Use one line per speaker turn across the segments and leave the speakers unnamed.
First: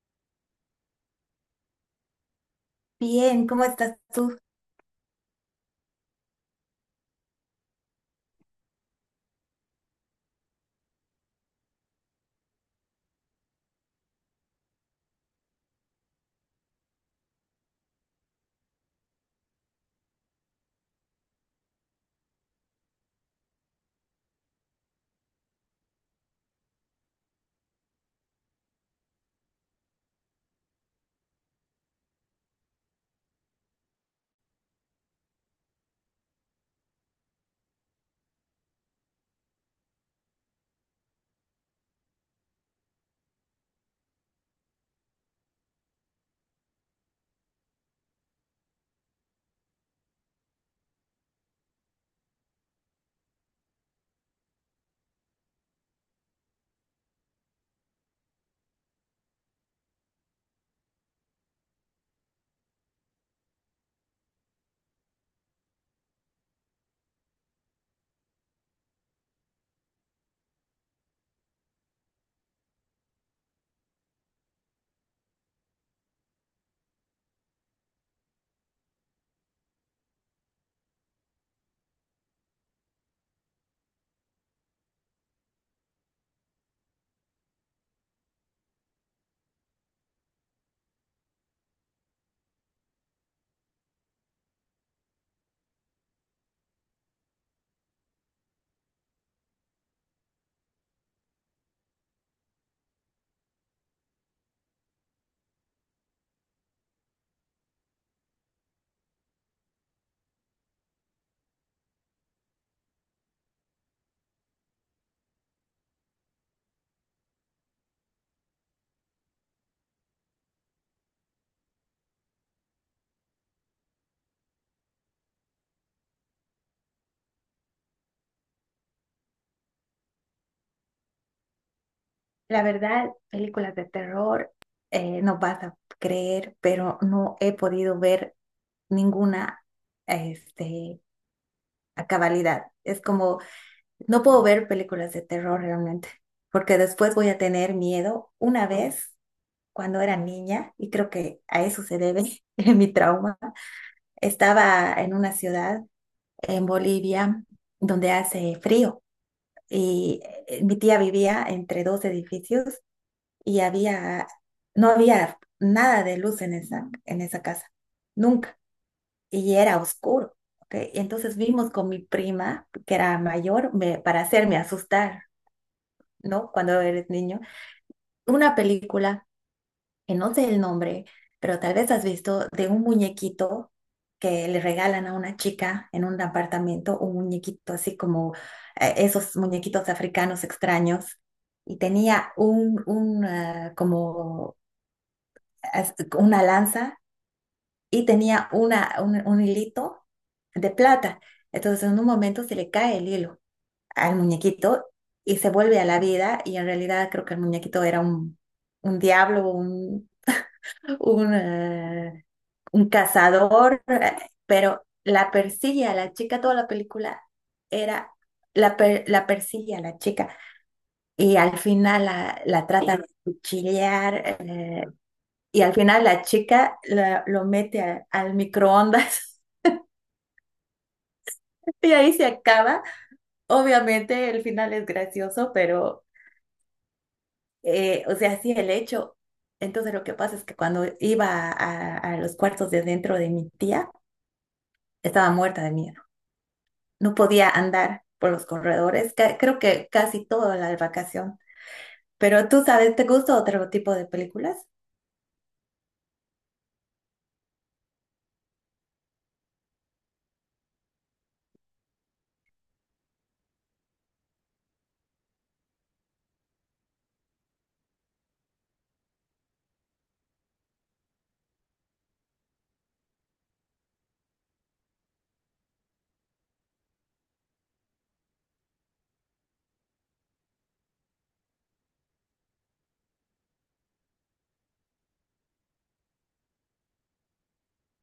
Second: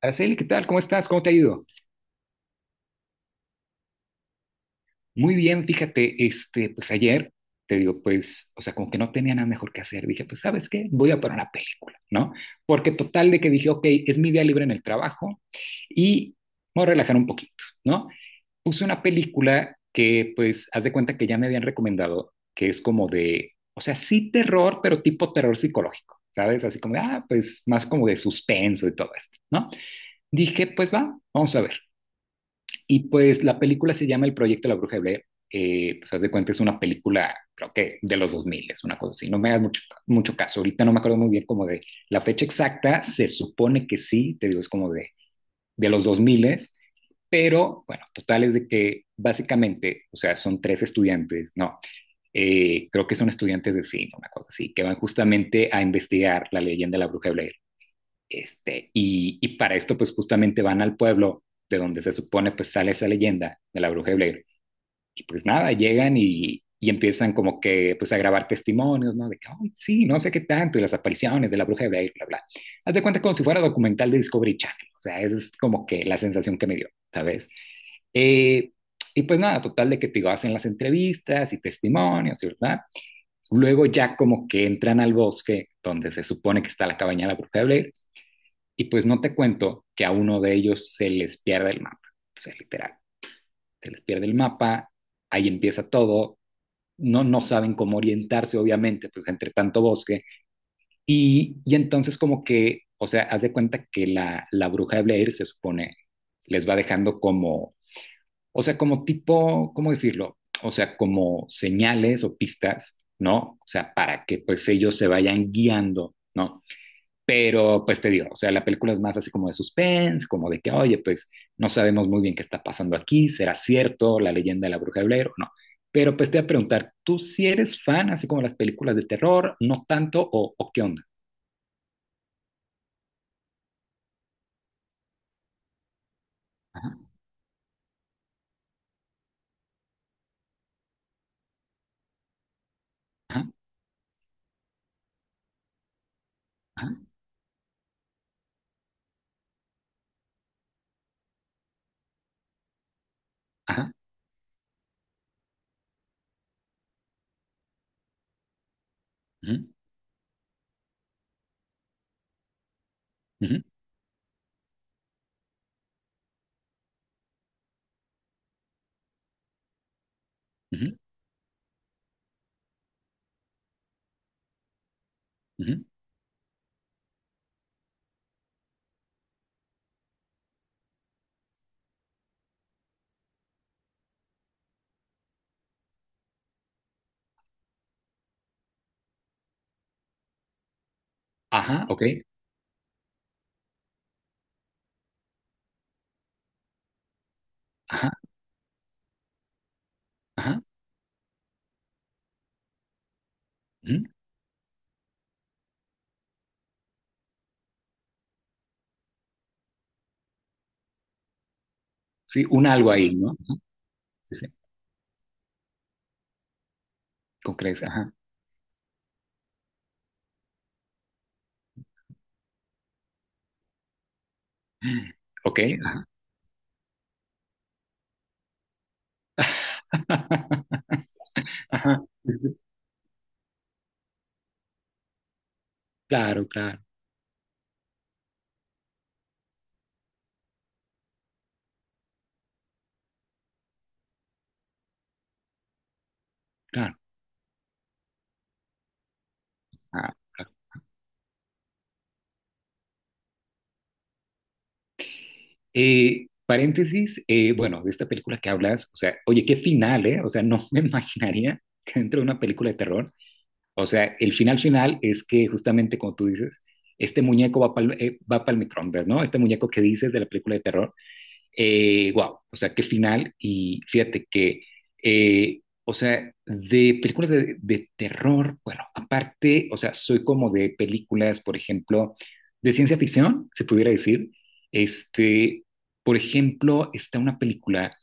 Araceli, ¿qué tal? ¿Cómo estás? ¿Cómo te ha ido?
Bien, ¿cómo estás tú?
Muy bien, fíjate, pues ayer te digo, pues, o sea, como que no tenía nada mejor que hacer. Dije, pues, ¿sabes qué? Voy a poner una película, ¿no? Porque total de que dije, ok, es mi día libre en el trabajo y me voy a relajar un poquito, ¿no? Puse una película que, pues, haz de cuenta que ya me habían recomendado, que es como de, o sea, sí terror, pero tipo terror psicológico, ¿sabes? Así como, de, pues, más como de suspenso y todo esto, ¿no? Dije, pues va, vamos a ver. Y pues la película se llama El Proyecto de la Bruja de Blair. Pues haz de cuenta, es una película, creo que de los 2000 es una cosa así. No me hagas mucho, mucho caso. Ahorita no me acuerdo muy bien como de la fecha exacta. Se supone que sí, te digo, es como de los 2000, pero bueno, total es de que básicamente, o sea, son tres estudiantes, no, creo que son estudiantes de cine, una cosa así, que van justamente a investigar la leyenda de la Bruja de Blair y para esto, pues justamente van al pueblo de donde se supone pues sale esa leyenda de la bruja de Blair. Y pues nada, llegan y empiezan como que pues a grabar testimonios, ¿no? De que, "Ay, sí, no sé qué tanto, y las apariciones de la bruja de Blair, bla, bla. Haz de cuenta como si fuera documental de Discovery Channel, o sea, esa es como que la sensación que me dio, ¿sabes? Eh, y pues nada, total de que te digo, hacen las entrevistas y testimonios, ¿verdad? Luego ya como que entran al bosque donde se supone que está la cabaña de la bruja de Blair y pues no te cuento que a uno de ellos se les pierde el mapa, o sea, literal, se les pierde el mapa, ahí empieza todo, no, no saben cómo orientarse, obviamente, pues entre tanto bosque, y entonces como que, o sea, haz de cuenta que la bruja de Blair se supone les va dejando como, o sea, como tipo, ¿cómo decirlo? O sea, como señales o pistas, ¿no? O sea, para que pues ellos se vayan guiando, ¿no? Pero pues te digo, o sea, la película es más así como de suspense, como de que, oye, pues no sabemos muy bien qué está pasando aquí, será cierto la leyenda de la bruja de Blair o no. Pero pues te voy a preguntar, ¿tú si sí eres fan así como de las películas de terror, no tanto o qué onda?
La verdad, películas de terror, no vas a creer,
Ajá,
pero no he podido ver ninguna, este, a cabalidad. Es como,
ajá,
no puedo ver películas de terror realmente, porque
ajá,
después voy a tener miedo. Una vez, cuando era niña, y creo que a eso se debe mi trauma,
ajá,
estaba en una ciudad en Bolivia donde hace frío
ujú,
y mi tía vivía entre dos edificios y
ujú,
no había nada de luz en esa casa, nunca, y era oscuro, ¿ok?
ujú,
Y entonces vimos con mi prima, que era mayor, para hacerme asustar,
ujú,
¿no? Cuando eres niño, una película, que no sé el nombre, pero tal vez has visto de un muñequito que le regalan a una chica en un apartamento, un muñequito así como esos muñequitos africanos extraños y
ajá, ok,
tenía un, como una lanza y
ajá,
tenía un hilito
ajá,
de plata. Entonces en un momento se le cae el hilo
ujú.
al muñequito y se vuelve a la vida, y en realidad creo que el muñequito era un diablo, un, eh,
Sí, un
un
algo ahí, ¿no? Ajá,
cazador,
sí, sí,
pero la persigue a la chica, toda la película
con creces,
era...
ajá,
La persigue a la chica y al final la trata de cuchillar,
ok,
y al final
ajá,
la chica lo mete al microondas y
ajá,
ahí se
sí, sí, sí.
acaba. Obviamente el final es gracioso, pero,
Claro, claro,
o sea, sí el hecho. Entonces lo que pasa es que cuando iba a los cuartos de dentro de mi tía, estaba muerta de miedo.
claro,
No podía andar por los corredores, creo que casi
ajá.
toda la vacación. Pero tú sabes, ¿te gusta otro tipo de películas?
Paréntesis, bueno, de esta película que hablas, o sea, oye, qué final, ¿eh? O sea, no me imaginaría que dentro de una película de terror, o sea, el final final es que justamente como tú dices, este muñeco va para el, microondas, ¿no? Este muñeco que dices de la película de terror, wow, o sea, qué final. Y fíjate que, o sea, de películas de terror, bueno, aparte, o sea, soy como de películas, por ejemplo, de ciencia ficción, se pudiera decir. Este, por ejemplo, está una película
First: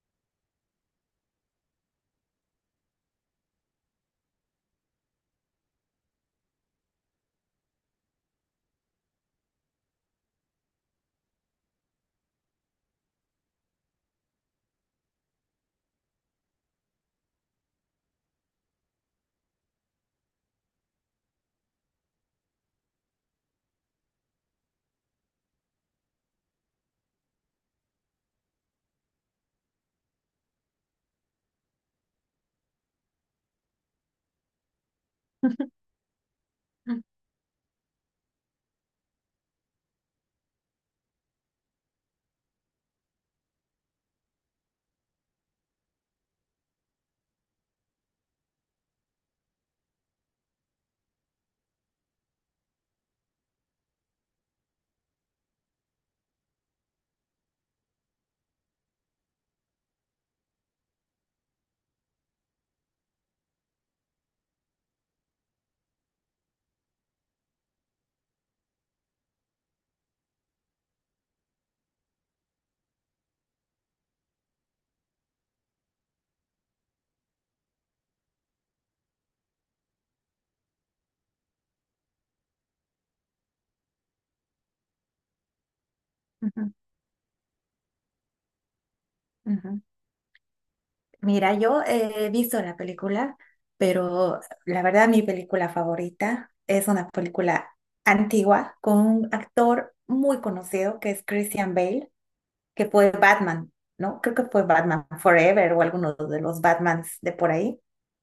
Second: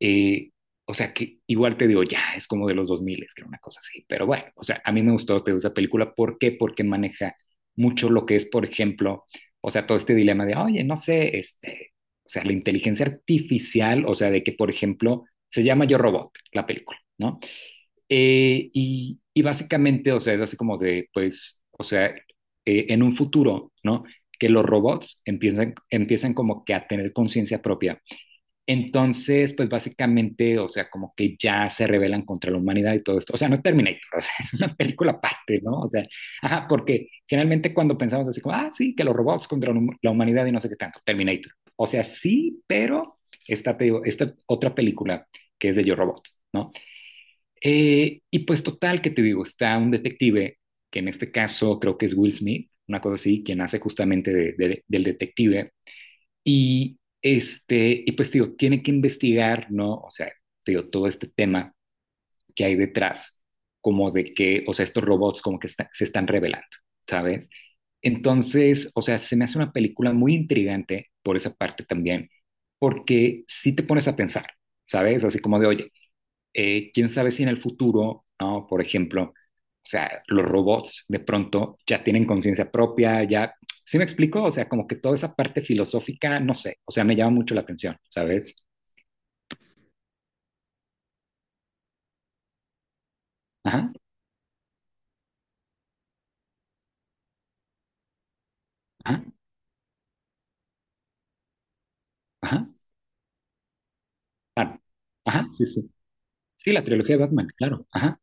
eh, o sea que igual te digo, ya es como de los dos es que era una cosa así. Pero bueno, o sea, a mí me gustó, te gusta la película. ¿Por qué? Porque maneja mucho lo que es, por ejemplo, o sea, todo este dilema de, oye, no sé, este, o sea, la inteligencia artificial, o sea, de que, por ejemplo, se llama Yo Robot, la película, ¿no? Y básicamente, o sea, es así como de, pues, o sea, en un futuro, ¿no? Que los robots empiezan como que a tener conciencia propia entonces, pues básicamente, o sea, como que ya se rebelan contra la humanidad y todo esto. O sea, no es Terminator, o sea, es una película aparte, ¿no? O sea, ajá,
Ujú,
porque generalmente cuando pensamos así como, ah, sí, que los robots contra la hum- la humanidad y no sé qué tanto, Terminator. O sea, sí, pero esta, te digo, esta otra película que es de Yo Robot, ¿no? Y pues total, que te digo, está un detective, que en este caso creo que es Will Smith, una cosa así, quien hace justamente del detective y este, y pues digo, tiene que investigar, ¿no? O sea, digo, todo este tema que hay detrás, como de que, o sea, estos robots como que se están revelando, ¿sabes? Entonces, o sea, se me hace una película muy intrigante por esa parte también, porque si te pones a pensar, ¿sabes? Así como de, oye, quién sabe si en el futuro, ¿no? Por ejemplo, o sea, los robots de pronto ya tienen conciencia propia, ya, ¿sí me explico? O sea, como que toda esa parte filosófica, no
ujú,
sé, o sea, me llama mucho la atención, ¿sabes?
ujú. Mira, yo he visto la película,
Ajá,
pero la verdad mi película favorita es una película antigua con
ajá,
un actor muy conocido que es Christian Bale,
ajá,
que fue Batman, ¿no? Creo que fue
claro,
Batman
ajá, sí,
Forever o
sí.
alguno de los
Sí, la trilogía
Batmans
de
de
Batman,
por ahí.
claro, ajá,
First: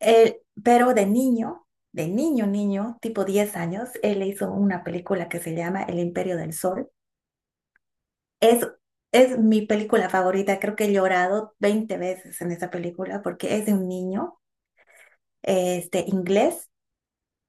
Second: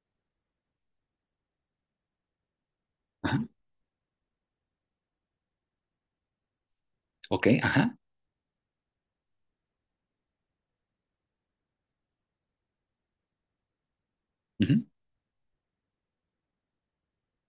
Él- pero de niño, niño, tipo
ajá,
10 años, él hizo una película que se llama El Imperio del Sol.
ok, ajá,
Es es mi película favorita, creo que he llorado 20 veces en esa película porque es de un niño.
ujú,
Inglés,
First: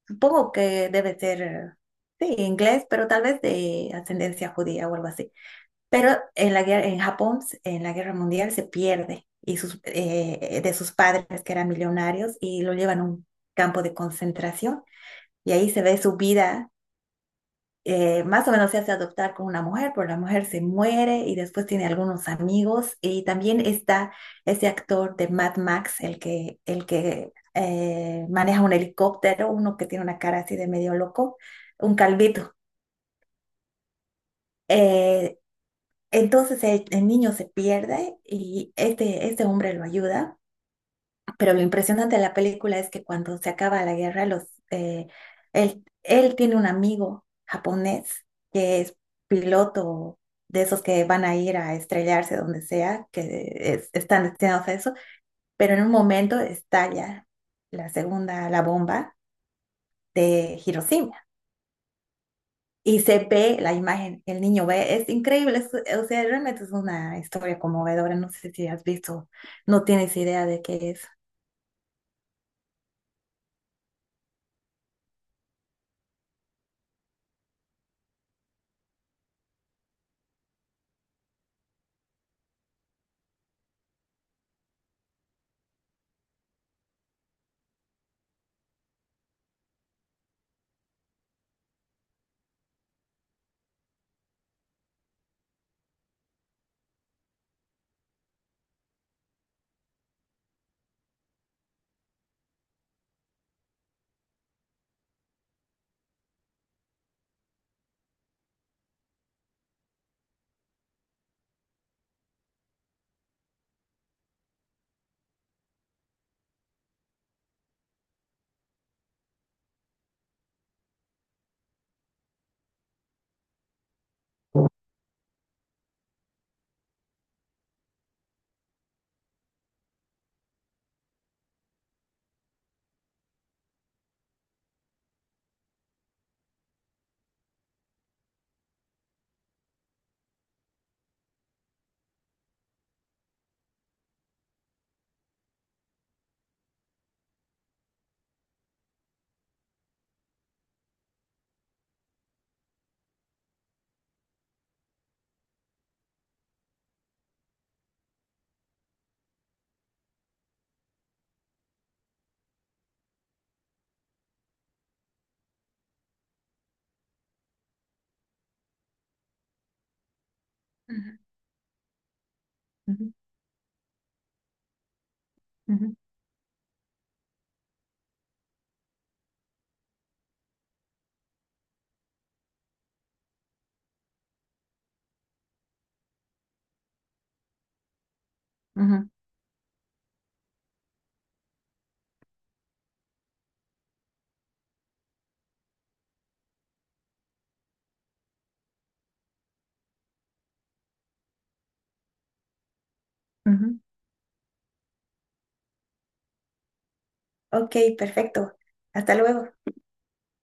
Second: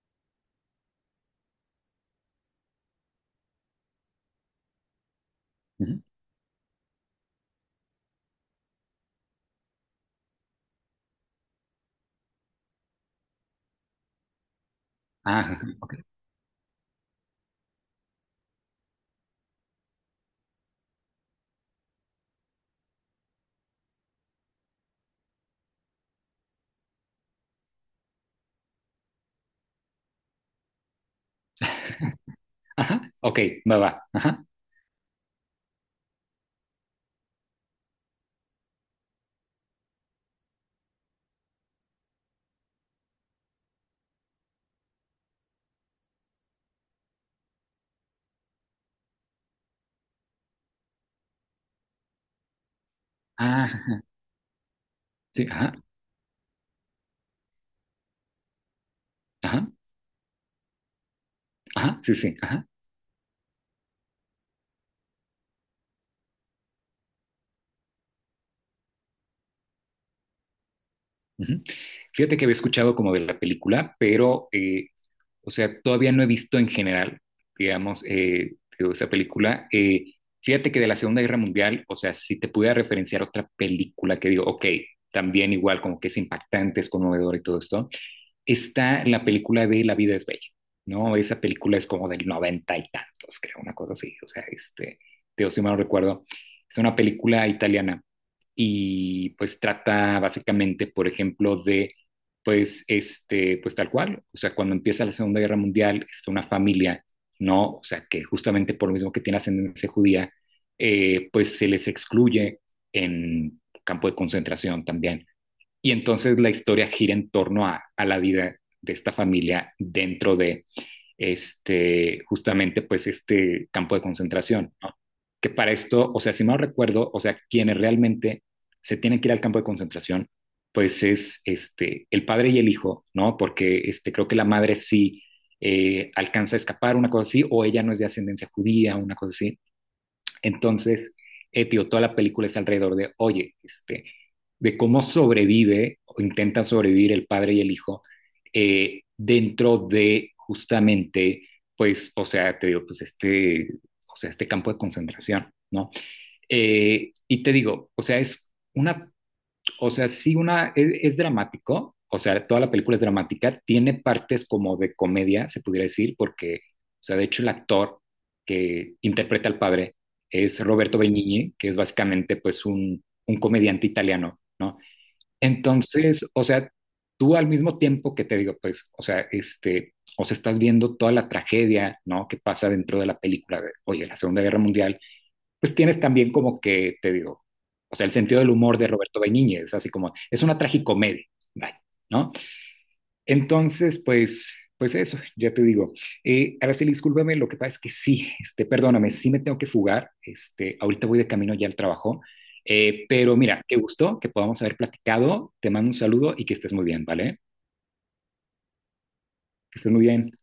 supongo que debe ser, sí, inglés, pero tal vez de ascendencia judía o algo así.
ujú,
Pero en la guerra, en Japón, en la Guerra Mundial se pierde y de sus padres que eran millonarios, y lo llevan a un campo de concentración y
ajá,
ahí se ve su vida. Más o menos se hace adoptar con una mujer, pero la mujer se muere y después tiene algunos amigos. Y también está ese actor de Mad Max, el que maneja un helicóptero, uno que tiene una cara así de medio loco, un calvito.
ajá, ok, va, va, ajá,
Eh, entonces el niño se pierde y este hombre lo ayuda. Pero lo impresionante de la película es que cuando se acaba la guerra, eh, él tiene un amigo japonés que es piloto, de esos que van a ir a estrellarse donde sea,
ajá,
están destinados a eso,
sí, ajá,
pero en un momento estalla la bomba
ajá,
de Hiroshima.
ajá, sí, sí, ajá.
Y se ve la imagen, el niño ve, es increíble, o sea, realmente es una historia conmovedora, no sé si has visto, no tienes idea de qué es.
Ujú. Fíjate que había escuchado como de la película, pero, o sea, todavía no he visto en general, digamos, digo, esa película. Fíjate que de la Segunda Guerra Mundial, o sea, si te pudiera referenciar otra película que digo, ok, también igual, como que es impactante, es conmovedor y todo esto está la película de La vida es bella, ¿no? Esa película es como del noventa y tantos, creo, una cosa así, o sea, este, de si mal no recuerdo, es una película italiana y pues trata básicamente, por ejemplo, de, pues, este, pues tal cual, o sea, cuando empieza la Segunda Guerra Mundial, está una familia, ¿no? O sea, que justamente por lo mismo que tiene ascendencia judía, pues se les excluye en campo de concentración también. Y entonces la historia gira en torno a la vida de esta familia dentro de este, justamente pues este campo de concentración, ¿no? Que para esto, o sea, si mal recuerdo, o sea, quienes realmente se tienen que ir al campo de concentración, pues es este, el padre y el hijo, ¿no? Porque este, creo que la madre sí alcanza a escapar, una cosa así, o ella no es de ascendencia judía, una cosa así. Entonces, tío, toda la película es alrededor de, oye, este, de cómo sobrevive o intenta sobrevivir el padre y el hijo dentro de justamente, pues, o sea, te digo, pues este, o sea, este campo de concentración, ¿no? Y te digo, o sea, es una o sea, sí una, es dramático, o sea, toda la película es dramática, tiene partes como de comedia, se pudiera decir, porque, o sea, de hecho el actor que interpreta al padre es Roberto
Ujú,
Benigni, que es básicamente pues
ujú,
un comediante italiano, ¿no?
ujú,
Entonces, o sea, tú al mismo tiempo que te digo, pues, o sea, este, o sea, estás viendo toda la tragedia, ¿no? Que pasa dentro de la película de, oye, la Segunda Guerra Mundial, pues tienes también como que, te digo, o sea, el sentido del humor de Roberto Benigni, así como, es una tragicomedia, vaya, ¿no? Entonces, pues, pues eso, ya te digo. Araceli, discúlpame, lo que pasa es que sí, este, perdóname, sí me tengo que fugar, este, ahorita voy de camino ya al trabajo, pero
ujú,
mira, qué
ujú.
gusto que podamos haber platicado, te mando un saludo y que estés muy bien, ¿vale?
Ok, perfecto. Hasta luego.
Que estés muy bien.